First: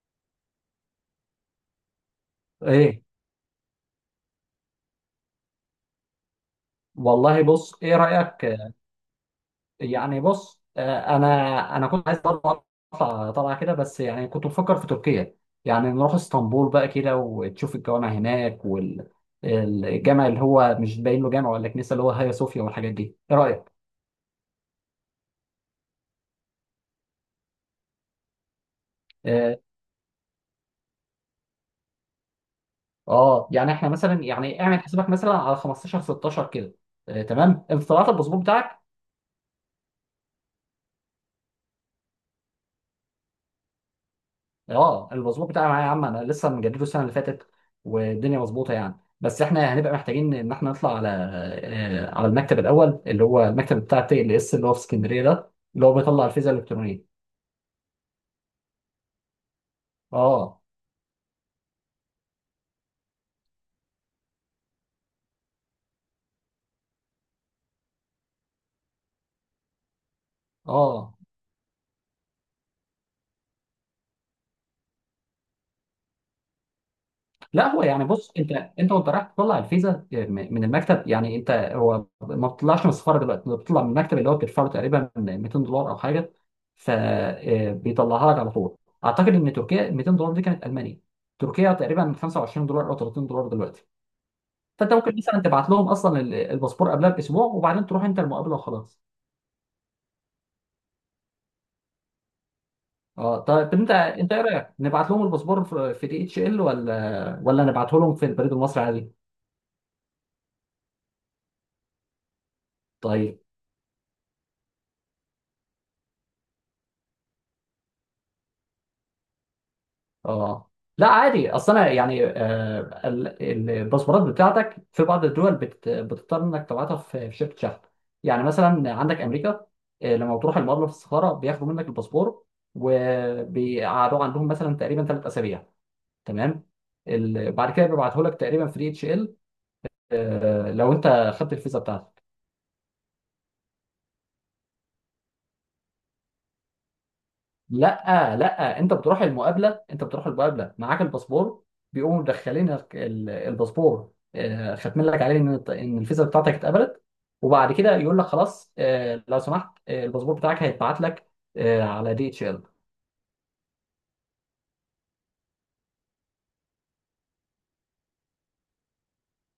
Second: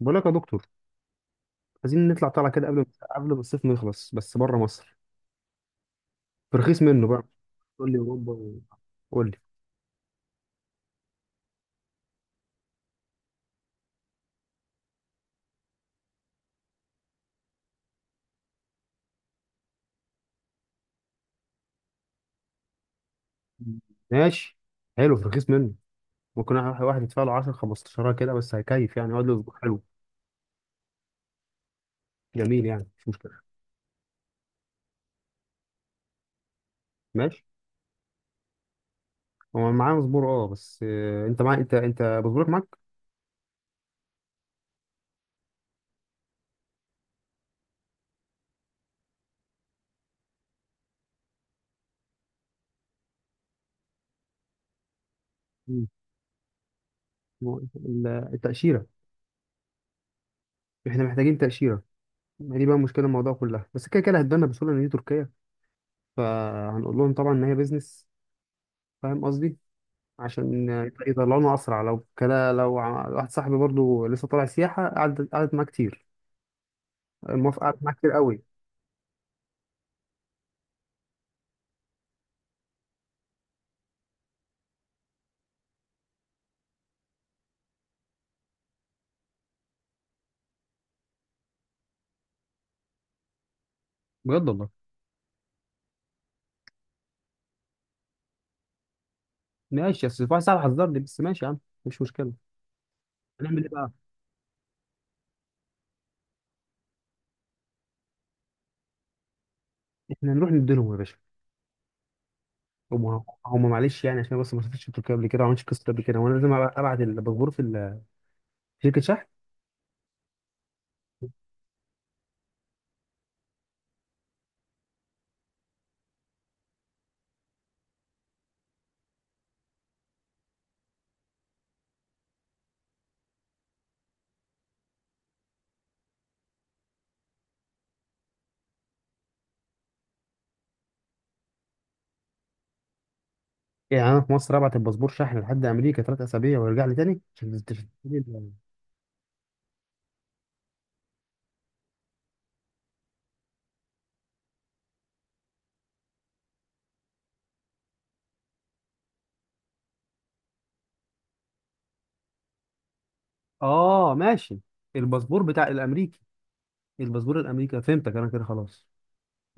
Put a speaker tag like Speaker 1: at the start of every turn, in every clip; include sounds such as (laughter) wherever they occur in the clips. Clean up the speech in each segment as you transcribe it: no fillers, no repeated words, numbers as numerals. Speaker 1: بقول لك يا دكتور، عايزين نطلع طالعه كده قبل
Speaker 2: ايه،
Speaker 1: ما الصيف ما يخلص، بس بره مصر في رخيص منه بقى.
Speaker 2: والله بص،
Speaker 1: قول
Speaker 2: ايه
Speaker 1: لي اوروبا
Speaker 2: رايك؟
Speaker 1: قول لي.
Speaker 2: يعني بص، انا كنت عايز برضه اطلع طلعه كده، بس يعني كنت بفكر في تركيا. يعني نروح اسطنبول بقى كده وتشوف الجوامع هناك، والجامع اللي هو مش باين له جامع ولا كنيسه اللي هو هيا صوفيا والحاجات دي. ايه رايك؟
Speaker 1: ماشي، حلو في رخيص منه. ممكن واحد يدفع له 10 15 كده، بس هيكيف يعني يقعد له
Speaker 2: اه.
Speaker 1: اسبوع. حلو، جميل، يعني مش مشكله.
Speaker 2: يعني احنا مثلا، يعني اعمل حسابك مثلا على 15 16 كده.
Speaker 1: ماشي،
Speaker 2: تمام. انت طلعت الباسبور بتاعك؟
Speaker 1: هو معاه مزبور، اه بس، انت معاه، انت مزبورك معاك.
Speaker 2: اه، المظبوط بتاعي معايا يا عم، انا لسه مجدده السنه اللي فاتت، والدنيا مظبوطه يعني. بس احنا يعني هنبقى محتاجين ان احنا نطلع على على المكتب الاول اللي هو المكتب بتاع تي ال اس اللي هو في اسكندريه، ده اللي
Speaker 1: مم.
Speaker 2: هو بيطلع الفيزا الالكترونيه.
Speaker 1: هو ال- التاشيره،
Speaker 2: اه.
Speaker 1: احنا محتاجين تاشيره. ما دي بقى مشكله الموضوع كلها، بس كده كده هتبان بسهوله ان دي تركيا، فهنقول لهم طبعا ان هي بيزنس. فاهم قصدي؟ عشان
Speaker 2: اه
Speaker 1: يطلعونه اسرع. لو كده واحد صاحبي برضو لسه طالع سياحه قعد، قعدت معاه كتير، الموافقه
Speaker 2: لا،
Speaker 1: قعدت
Speaker 2: هو
Speaker 1: معاه
Speaker 2: يعني
Speaker 1: كتير
Speaker 2: بص،
Speaker 1: قوي.
Speaker 2: انت وانت رايح تطلع الفيزا من المكتب، يعني انت هو ما بتطلعش من السفاره دلوقتي، انت بتطلع من المكتب اللي هو بتدفع له تقريبا 200 دولار او حاجه، فبيطلعها لك على طول. اعتقد ان تركيا 200 دولار دي كانت المانيا. تركيا تقريبا 25 دولار او 30 دولار دلوقتي.
Speaker 1: بجد والله؟
Speaker 2: فانت ممكن مثلا تبعت لهم اصلا الباسبور قبلها باسبوع، وبعدين تروح انت المقابله وخلاص.
Speaker 1: ماشي بس. واحد صاحبي حذرني، بس ماشي يا عم، مش مشكله.
Speaker 2: اه
Speaker 1: هنعمل ايه
Speaker 2: طيب،
Speaker 1: بقى؟
Speaker 2: انت ايه رايك؟ نبعت لهم الباسبور في دي اتش ال ولا نبعته لهم في البريد المصري عادي؟
Speaker 1: احنا نروح نديلهم يا باشا، هم
Speaker 2: طيب.
Speaker 1: هم معلش يعني، عشان بس ما سافرتش تركيا قبل كده، ما عملتش قصه قبل كده، وانا لازم ابعت الباسبور في في شركه شحن.
Speaker 2: اه لا عادي، اصل انا يعني آه، الباسبورات بتاعتك في بعض الدول بتضطر انك تبعتها في شركه شحن. يعني مثلا عندك امريكا، لما بتروح المقر في السفاره بياخدوا منك الباسبور، وبيقعدوه عندهم مثلا تقريبا ثلاث اسابيع. تمام. بعد كده بيبعته لك تقريبا فري اتش ال، لو انت خدت الفيزا بتاعتك.
Speaker 1: يعني انا في مصر ابعت الباسبور شحن لحد امريكا ثلاث اسابيع ويرجع لي تاني،
Speaker 2: لا لا، انت بتروح المقابله، انت بتروح المقابله معاك الباسبور، بيقوموا مدخلين الباسبور، ختم لك عليه ان ان الفيزا بتاعتك اتقبلت. وبعد كده يقول لك خلاص، لو سمحت، الباسبور بتاعك هيتبعت لك على دي اتش ال.
Speaker 1: اه ماشي. الباسبور بتاع الامريكي، الباسبور الامريكي فهمتك انا كده خلاص،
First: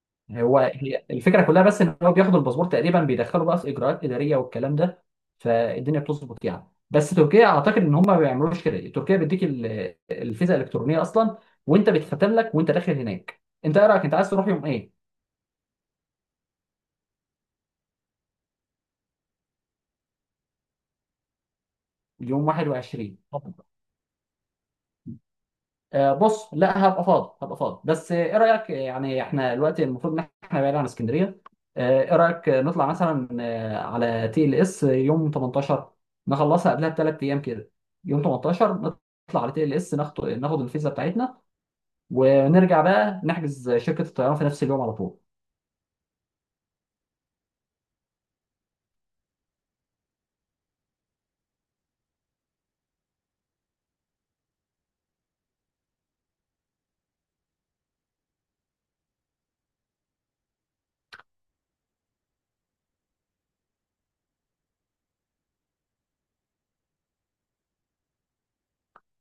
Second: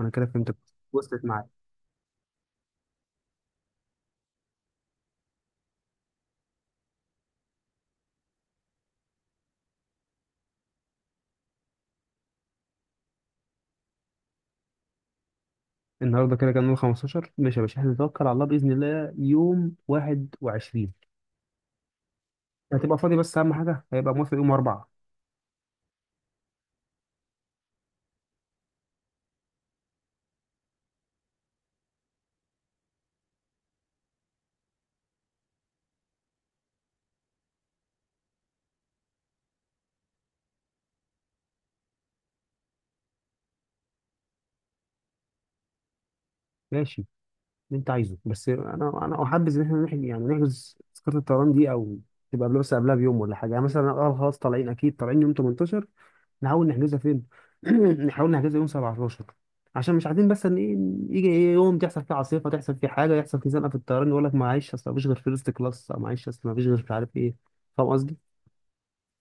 Speaker 1: انا كده فهمتك،
Speaker 2: هو هي
Speaker 1: وصلت
Speaker 2: الفكره
Speaker 1: معاك.
Speaker 2: كلها بس ان هو بياخد الباسبور تقريبا، بيدخله بقى في اجراءات اداريه والكلام ده. فالدنيا بتظبط يعني. بس تركيا اعتقد ان هم ما بيعملوش كده، تركيا بيديك الفيزا الالكترونيه اصلا، وانت بيتختم لك وانت داخل هناك. انت ايه رايك؟ انت عايز تروح يوم ايه؟
Speaker 1: النهارده كده كان يوم 15، ماشي يا باشا احنا نتوكل على الله، باذن الله يوم 21
Speaker 2: يوم
Speaker 1: هتبقى فاضي؟
Speaker 2: 21؟
Speaker 1: بس اهم حاجه هيبقى موافق يوم 4.
Speaker 2: بص، لا هبقى فاضي هبقى فاضي. بس ايه رايك؟ يعني احنا دلوقتي المفروض ان احنا بعيد عن اسكندريه. ايه رايك نطلع مثلا على تي ال اس يوم 18، نخلصها قبلها بثلاث ايام كده. يوم 18 نطلع على تي ال اس، ناخد ناخد الفيزا بتاعتنا، ونرجع بقى نحجز شركه الطيران في نفس اليوم على طول.
Speaker 1: ماشي اللي انت عايزه، بس انا احبذ ان احنا نحجز، يعني نحجز تذكره الطيران دي، او تبقى بس قبلها بيوم ولا حاجه. يعني مثلا اه خلاص طالعين، اكيد طالعين يوم 18، نحاول نحجزها فين؟ (clears throat) نحاول نحجزها يوم 17، عشان مش عايزين بس ان ايه، يجي ايه يوم تحصل فيه عاصفه، تحصل فيه حاجه، يحصل فيه زنقه في الطيران، يقول لك معلش اصل مفيش غير فيرست كلاس، او معلش اصل مفيش غير مش عارف ايه. فاهم قصدي؟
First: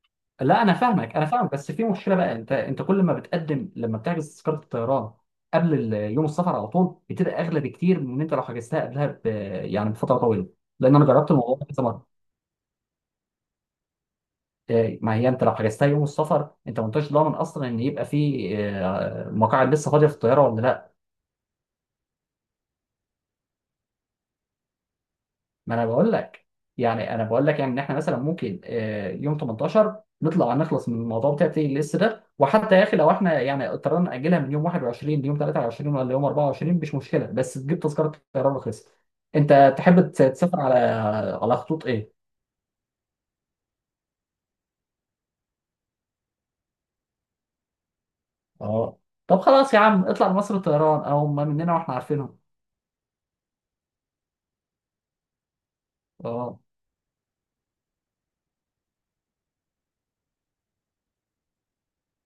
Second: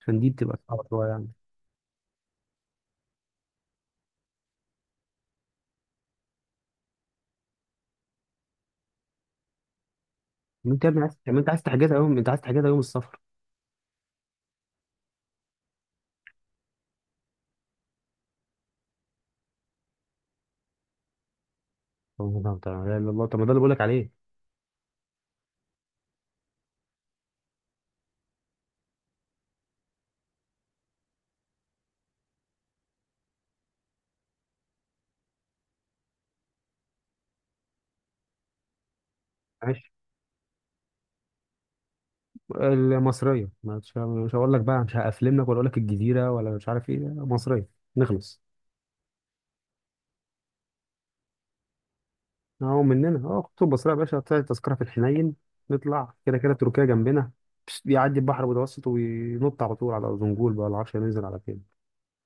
Speaker 1: عشان دي بتبقى
Speaker 2: لا انا
Speaker 1: صعبه شويه
Speaker 2: فاهمك، انا
Speaker 1: يعني.
Speaker 2: فاهمك. بس في مشكله بقى، انت كل ما بتقدم لما بتحجز تذكره الطيران قبل يوم السفر على طول، بتبقى اغلى بكتير من انت لو حجزتها قبلها يعني بفتره طويله.
Speaker 1: انت يا
Speaker 2: لان
Speaker 1: ابني
Speaker 2: انا
Speaker 1: عايز،
Speaker 2: جربت
Speaker 1: طب انت
Speaker 2: الموضوع
Speaker 1: عايز
Speaker 2: ده كذا
Speaker 1: تحجزها يوم،
Speaker 2: مره.
Speaker 1: انت عايز تحجزها يوم السفر؟
Speaker 2: إيه، ما هي انت لو حجزتها يوم السفر، انت ما انتش ضامن اصلا ان يبقى في مقاعد لسه فاضيه في الطياره ولا لا.
Speaker 1: طب ما ده- طب ما ده- الله، طب ما ده اللي بقول لك عليه.
Speaker 2: ما انا بقول لك، يعني انا بقول لك يعني ان احنا مثلا ممكن يوم 18 نطلع نخلص من الموضوع بتاع تيجي لسه ده. وحتى يا اخي لو احنا يعني اضطرينا ناجلها من يوم 21 ليوم 23 ولا يوم 24 مش مشكله، بس تجيب تذكره طيران رخيصه. انت تحب تسافر على خطوط ايه؟
Speaker 1: المصرية، مش هقول لك بقى مش هقفلملك، ولا اقول لك الجزيرة ولا مش عارف ايه، مصرية نخلص.
Speaker 2: اه طب خلاص يا عم، اطلع لمصر الطيران، او ما مننا واحنا عارفينهم.
Speaker 1: اهو مننا، اه خطوط مصرية يا باشا، طلعت تذكرة في الحنين. نطلع كده كده
Speaker 2: اه.
Speaker 1: تركيا جنبنا، بس بيعدي البحر المتوسط وينط على طول على أرزنبول بقى، ولا عارف ننزل على فين.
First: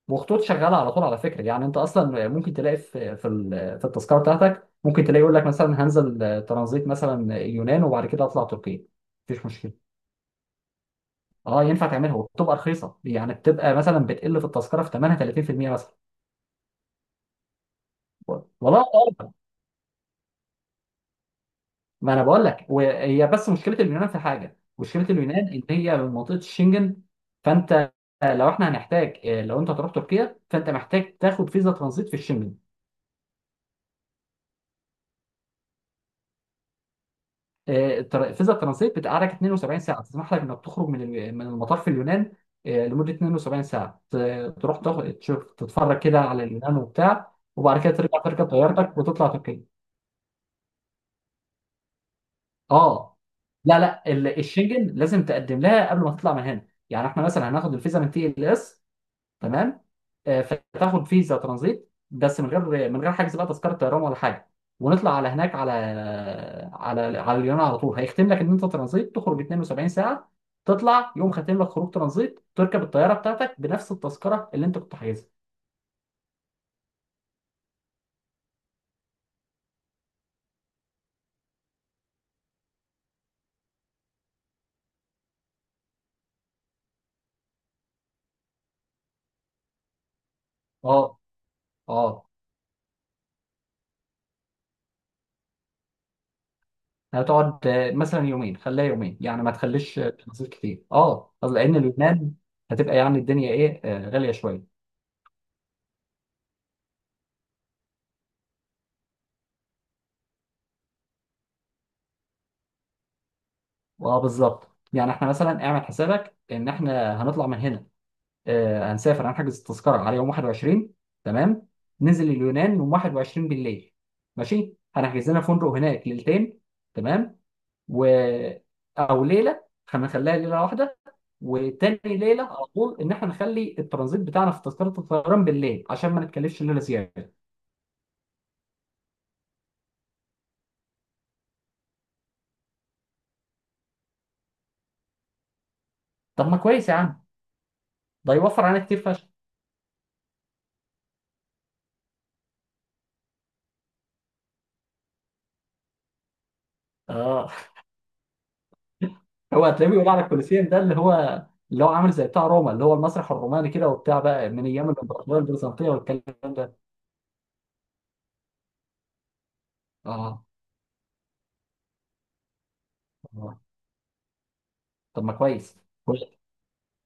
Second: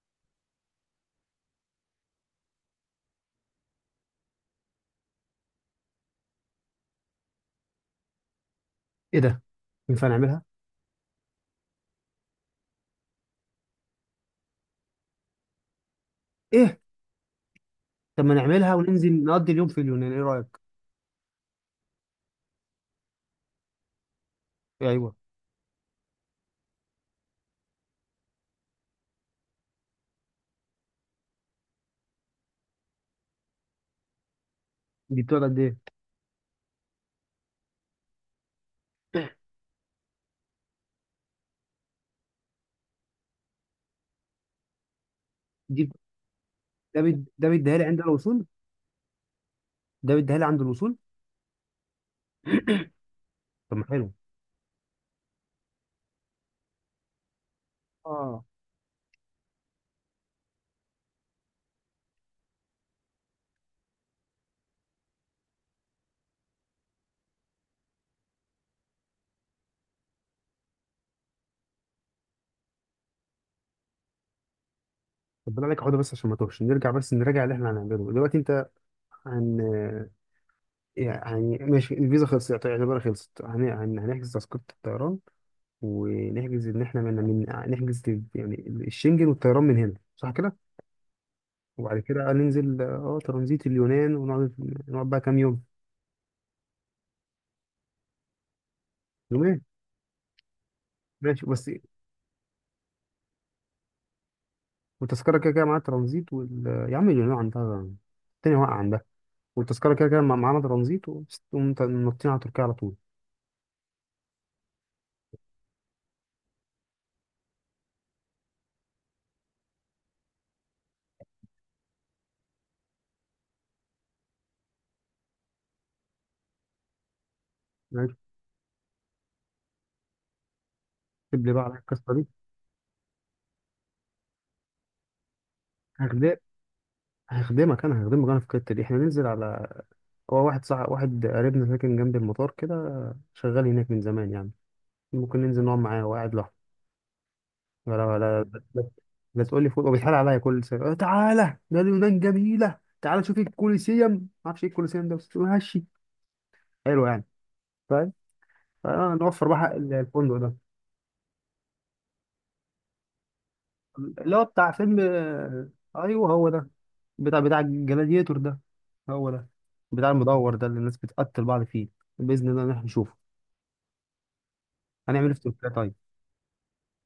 Speaker 2: وخطوط شغاله على طول على فكره، يعني انت اصلا ممكن تلاقي في في التذكره بتاعتك، ممكن تلاقي يقول لك مثلا هنزل ترانزيت مثلا يونان وبعد كده اطلع تركيا.
Speaker 1: ايه ده؟
Speaker 2: مفيش مشكله.
Speaker 1: ينفع نعملها؟
Speaker 2: اه ينفع تعملها، وبتبقى رخيصه، يعني بتبقى مثلا بتقل في التذكره في ثمنها 30% مثلا.
Speaker 1: ايه؟ طب ما نعملها
Speaker 2: والله
Speaker 1: وننزل
Speaker 2: أعلم.
Speaker 1: نقضي اليوم في اليونان، ايه رأيك؟
Speaker 2: ما انا بقول لك، وهي بس مشكله اليونان في حاجه، مشكله
Speaker 1: ايوه،
Speaker 2: اليونان ان هي من منطقه الشنجن. فانت لو احنا هنحتاج لو انت هتروح تركيا فانت محتاج تاخد فيزا ترانزيت في الشنجن.
Speaker 1: دي بتقعد قد ايه؟
Speaker 2: الفيزا الترانزيت بتقعدك 72 ساعه، تسمح لك انك تخرج من من المطار في اليونان لمده 72 ساعه، تروح تاخد تشوف
Speaker 1: دي
Speaker 2: تتفرج كده على اليونان وبتاع،
Speaker 1: ده بيديها
Speaker 2: وبعد
Speaker 1: لي
Speaker 2: كده
Speaker 1: عند
Speaker 2: ترجع
Speaker 1: الوصول،
Speaker 2: تركب طيارتك وتطلع تركيا.
Speaker 1: ده بيديها لي عند الوصول.
Speaker 2: اه
Speaker 1: طب
Speaker 2: لا
Speaker 1: ما
Speaker 2: لا،
Speaker 1: حلو،
Speaker 2: الشنجن لازم تقدم لها قبل ما تطلع من هنا. يعني احنا مثلا هناخد الفيزا من تي
Speaker 1: اه.
Speaker 2: ال اس. تمام. فتاخد فيزا ترانزيت بس من غير حجز بقى تذكره طيران ولا حاجه، ونطلع على هناك على على اليونان. على طول هيختم لك ان انت ترانزيت تخرج 72 ساعه، تطلع يوم ختم لك خروج ترانزيت، تركب الطياره بتاعتك بنفس التذكره اللي انت كنت حاجزها.
Speaker 1: طب بالله عليك اقعد بس عشان ما توهش، نرجع بس نراجع اللي احنا هنعمله دلوقتي. انت عن، يعني ماشي الفيزا خلصت يعتبر خلصت، هنحجز تذكرة الطيران، ونحجز إن إحنا نحجز يعني الشنجن والطيران من هنا، صح كده؟
Speaker 2: اه.
Speaker 1: وبعد
Speaker 2: اه
Speaker 1: كده ننزل اه ترانزيت اليونان ونقعد. نقعد بقى كام يوم؟
Speaker 2: هتقعد مثلا يومين، خليها يومين، يعني ما
Speaker 1: يومين،
Speaker 2: تخليش ترانزيت كتير، اه،
Speaker 1: ماشي بس.
Speaker 2: لان اليونان هتبقى يعني الدنيا ايه غاليه شويه.
Speaker 1: والتذكرة كده كده معاها ترانزيت وال... يا عم اليونان عندها التاني واقع عندها، والتذكرة كده كده معانا ترانزيت، ونطين على تركيا على طول.
Speaker 2: اه بالظبط. يعني احنا مثلا اعمل حسابك ان احنا هنطلع من هنا هنسافر، هنحجز التذكره على يوم 21. تمام. ننزل اليونان يوم 21 بالليل، ماشي، هنحجز لنا فندق هناك ليلتين. تمام. و،
Speaker 1: ماشي،
Speaker 2: او ليله، هنخليها ليله واحده.
Speaker 1: اكتب لي بقى على
Speaker 2: وتاني
Speaker 1: القصة دي.
Speaker 2: ليله على طول ان احنا نخلي الترانزيت بتاعنا في تذكره الطيران بالليل، عشان ما
Speaker 1: هخدمك،
Speaker 2: نتكلفش ليله زياده.
Speaker 1: هخدمك أنا، هخدمك أنا في الحتة دي. إحنا ننزل على، هو واحد صح، واحد قريبنا ساكن جنب المطار كده، شغال هناك من زمان يعني. ممكن ننزل نقعد معاه، هو قاعد
Speaker 2: طب
Speaker 1: لوحده.
Speaker 2: ما كويس يا عم.
Speaker 1: لا لا
Speaker 2: ده
Speaker 1: لا
Speaker 2: يوفر علينا
Speaker 1: لا،
Speaker 2: كتير فشخ.
Speaker 1: لا تقول لي فوق، وبيتحال عليا كل سنة، تعالى ده اليونان جميلة، تعالى شوف الكوليسيوم، ما اعرفش ايه الكوليسيوم ده، بس ماشي، حلو يعني.
Speaker 2: اه.
Speaker 1: فاهم؟
Speaker 2: (laughs)
Speaker 1: فنوفر بقى
Speaker 2: هو
Speaker 1: حق
Speaker 2: هتلاقيه بيقول على
Speaker 1: الفندق ده.
Speaker 2: الكولوسيوم ده اللي هو، اللي هو عامل زي بتاع روما اللي هو المسرح الروماني كده، وبتاع
Speaker 1: اللي هو
Speaker 2: بقى من
Speaker 1: بتاع
Speaker 2: ايام
Speaker 1: فيلم،
Speaker 2: الامبراطوريه البيزنطيه
Speaker 1: ايوه
Speaker 2: والكلام
Speaker 1: هو ده،
Speaker 2: ده.
Speaker 1: بتاع الجلاديتور ده، هو ده، بتاع
Speaker 2: اه.
Speaker 1: المدور ده اللي الناس بتقتل بعض فيه. بإذن الله إن احنا نشوفه.
Speaker 2: آه. طب
Speaker 1: هنعمل
Speaker 2: ما
Speaker 1: ايه في تركيا
Speaker 2: كويس.
Speaker 1: طيب؟
Speaker 2: كويس.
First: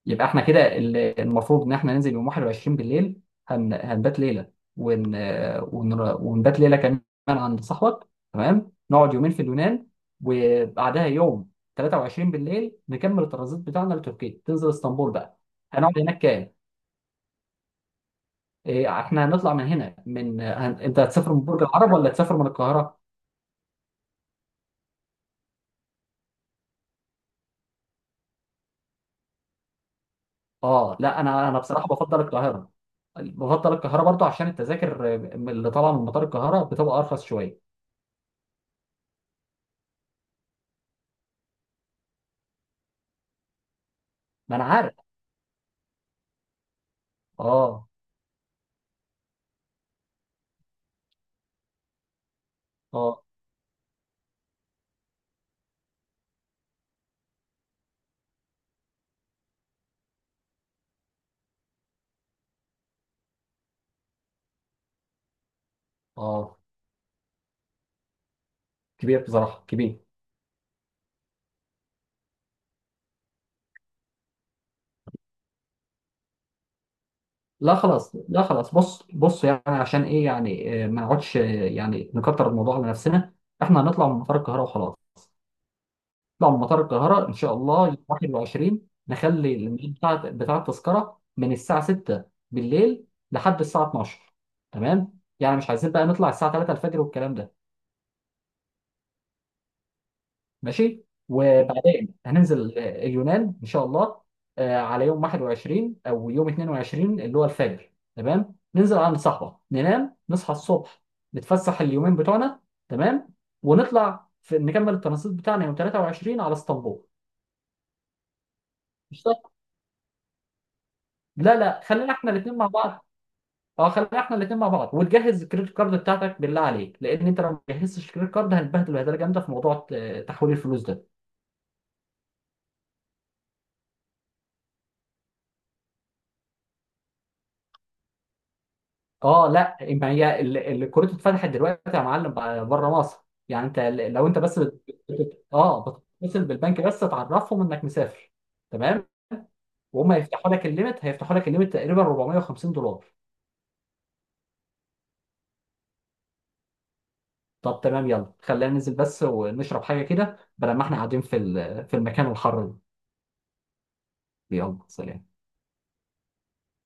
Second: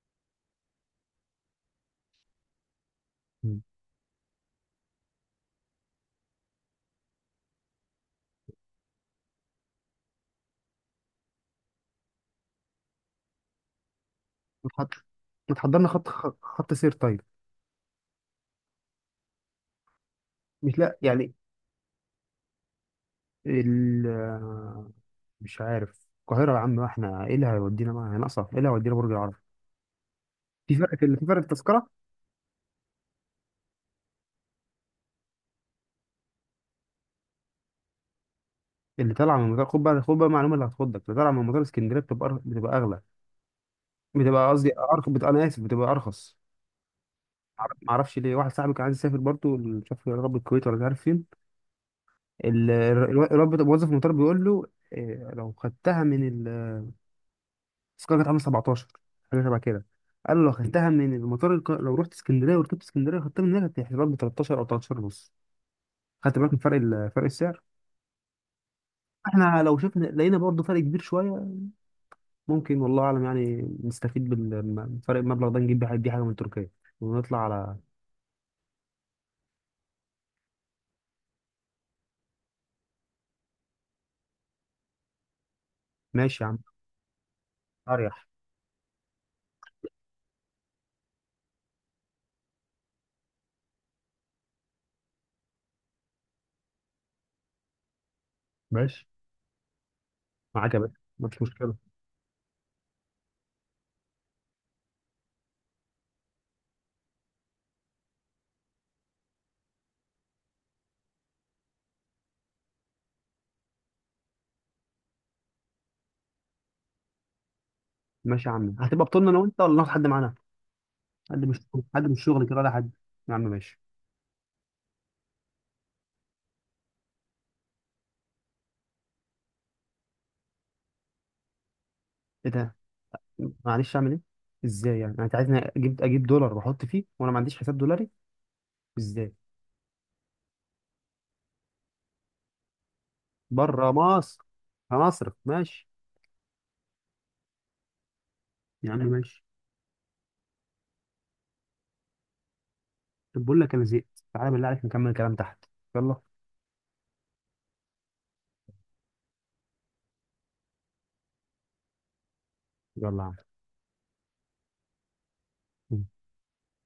Speaker 2: يبقى احنا كده المفروض ان احنا ننزل يوم 21 بالليل، هنبات ليله، ون... ونبات ليله كمان عند صاحبك. تمام. نقعد يومين في اليونان، وبعدها يوم 23 بالليل نكمل الترانزيت بتاعنا لتركيا، تنزل
Speaker 1: ما تحض-
Speaker 2: اسطنبول بقى.
Speaker 1: ما تحضرنا
Speaker 2: هنقعد
Speaker 1: خط،
Speaker 2: هناك كام؟
Speaker 1: خط سير طيب.
Speaker 2: إيه، احنا هنطلع من هنا من
Speaker 1: مش لا
Speaker 2: انت هتسافر
Speaker 1: يعني،
Speaker 2: من برج العرب ولا هتسافر من القاهره؟
Speaker 1: ال، مش عارف. القاهرة يا عم؟ احنا ايه اللي هيودينا بقى، هنقصر، ايه اللي هيودينا برج العرب؟ في فرق،
Speaker 2: اه
Speaker 1: في
Speaker 2: لا،
Speaker 1: في فرق
Speaker 2: انا بصراحه
Speaker 1: التذكرة.
Speaker 2: بفضل القاهره. بفضل القاهره برضو عشان التذاكر اللي طالعه من مطار القاهره بتبقى ارخص شويه.
Speaker 1: اللي طالعة من مطار، خد بقى، خد بقى معلومة اللي هتخضك، اللي طالعة من مطار اسكندرية بتبقى بتبقى أغلى، بتبقى
Speaker 2: ما انا
Speaker 1: قصدي
Speaker 2: عارف.
Speaker 1: أرخص، بتبقى أنا آسف، بتبقى أرخص.
Speaker 2: اه.
Speaker 1: معرفش ليه، واحد صاحبي كان عايز يسافر برضه، مش عارف يا رب الكويت ولا مش عارف فين،
Speaker 2: اه.
Speaker 1: الواد موظف المطار بيقول له، إيه، لو خدتها من، التذكرة كانت عاملة 17 حاجة شبه كده، قالوا لو خدتها من المطار الق... لو رحت اسكندرية وركبت اسكندرية خدتها من هنا، هتحسب لك ب 13 أو 13 ونص. خدت بالك من
Speaker 2: اه
Speaker 1: فرق ال... فرق السعر؟
Speaker 2: كبير
Speaker 1: احنا
Speaker 2: بصراحه،
Speaker 1: لو
Speaker 2: كبير.
Speaker 1: شفنا لقينا برضه فرق كبير شوية. ممكن والله أعلم يعني نستفيد من فرق المبلغ ده، نجيب بيه بيه حاجة من تركيا ونطلع
Speaker 2: لا
Speaker 1: على.
Speaker 2: خلاص لا خلاص، بص بص يعني عشان ايه يعني ما نقعدش يعني نكتر الموضوع على نفسنا. احنا هنطلع من مطار القاهره وخلاص.
Speaker 1: ماشي يا
Speaker 2: نطلع
Speaker 1: عم،
Speaker 2: من مطار القاهره ان شاء الله يوم
Speaker 1: أريح.
Speaker 2: 21. نخلي الميعاد بتاع التذكره من الساعه 6 بالليل لحد الساعه 12. تمام، يعني مش عايزين بقى نطلع الساعه 3 الفجر والكلام ده.
Speaker 1: ماشي معاك يا باشا،
Speaker 2: ماشي.
Speaker 1: مفيش مشكلة.
Speaker 2: وبعدين هننزل اليونان ان شاء الله على يوم 21 او يوم 22 اللي هو الفجر. تمام. ننزل على الصحراء ننام، نصحى الصبح، نتفسح اليومين بتوعنا. تمام. ونطلع في نكمل الترانزيت بتاعنا يوم 23 على اسطنبول.
Speaker 1: ماشي يا عم، هتبقى
Speaker 2: مش
Speaker 1: بطولنا أنا
Speaker 2: صح؟
Speaker 1: وأنت ولا ناخد حد معانا؟ حد
Speaker 2: لا
Speaker 1: مش،
Speaker 2: لا،
Speaker 1: حد
Speaker 2: خلينا
Speaker 1: مش
Speaker 2: احنا
Speaker 1: شغل كده
Speaker 2: الاثنين مع
Speaker 1: ولا حد.
Speaker 2: بعض.
Speaker 1: يا عم ماشي.
Speaker 2: اه خلينا احنا الاثنين مع بعض. وتجهز الكريدت كارد بتاعتك بالله عليك، لان انت لو ما جهزتش الكريدت كارد هنتبهدل بهدله جامده في موضوع تحويل الفلوس ده.
Speaker 1: إيه ده؟ معلش اعمل ايه، ازاي يعني انت عايزني اجيب، اجيب دولار واحط فيه وانا ما عنديش حساب دولاري، ازاي؟
Speaker 2: اه لا، ما هي كرة اتفتحت دلوقتي يا معلم، بره مصر. يعني انت
Speaker 1: بره
Speaker 2: لو
Speaker 1: مصر
Speaker 2: انت بس
Speaker 1: هنصرف، ماشي.
Speaker 2: اه بتتصل بالبنك بس تعرفهم انك مسافر.
Speaker 1: يا عم
Speaker 2: تمام.
Speaker 1: ماشي.
Speaker 2: وهم هيفتحوا لك الليمت، هيفتحوا لك الليمت تقريبا 450 دولار.
Speaker 1: طب بقول لك انا زهقت، تعالى بالله عليك نكمل الكلام تحت. يلا.
Speaker 2: طب تمام، يلا خلينا ننزل بس ونشرب حاجة كده، بدل ما احنا قاعدين في في المكان الحر ده.
Speaker 1: يلا يا
Speaker 2: يلا سلام.
Speaker 1: عم.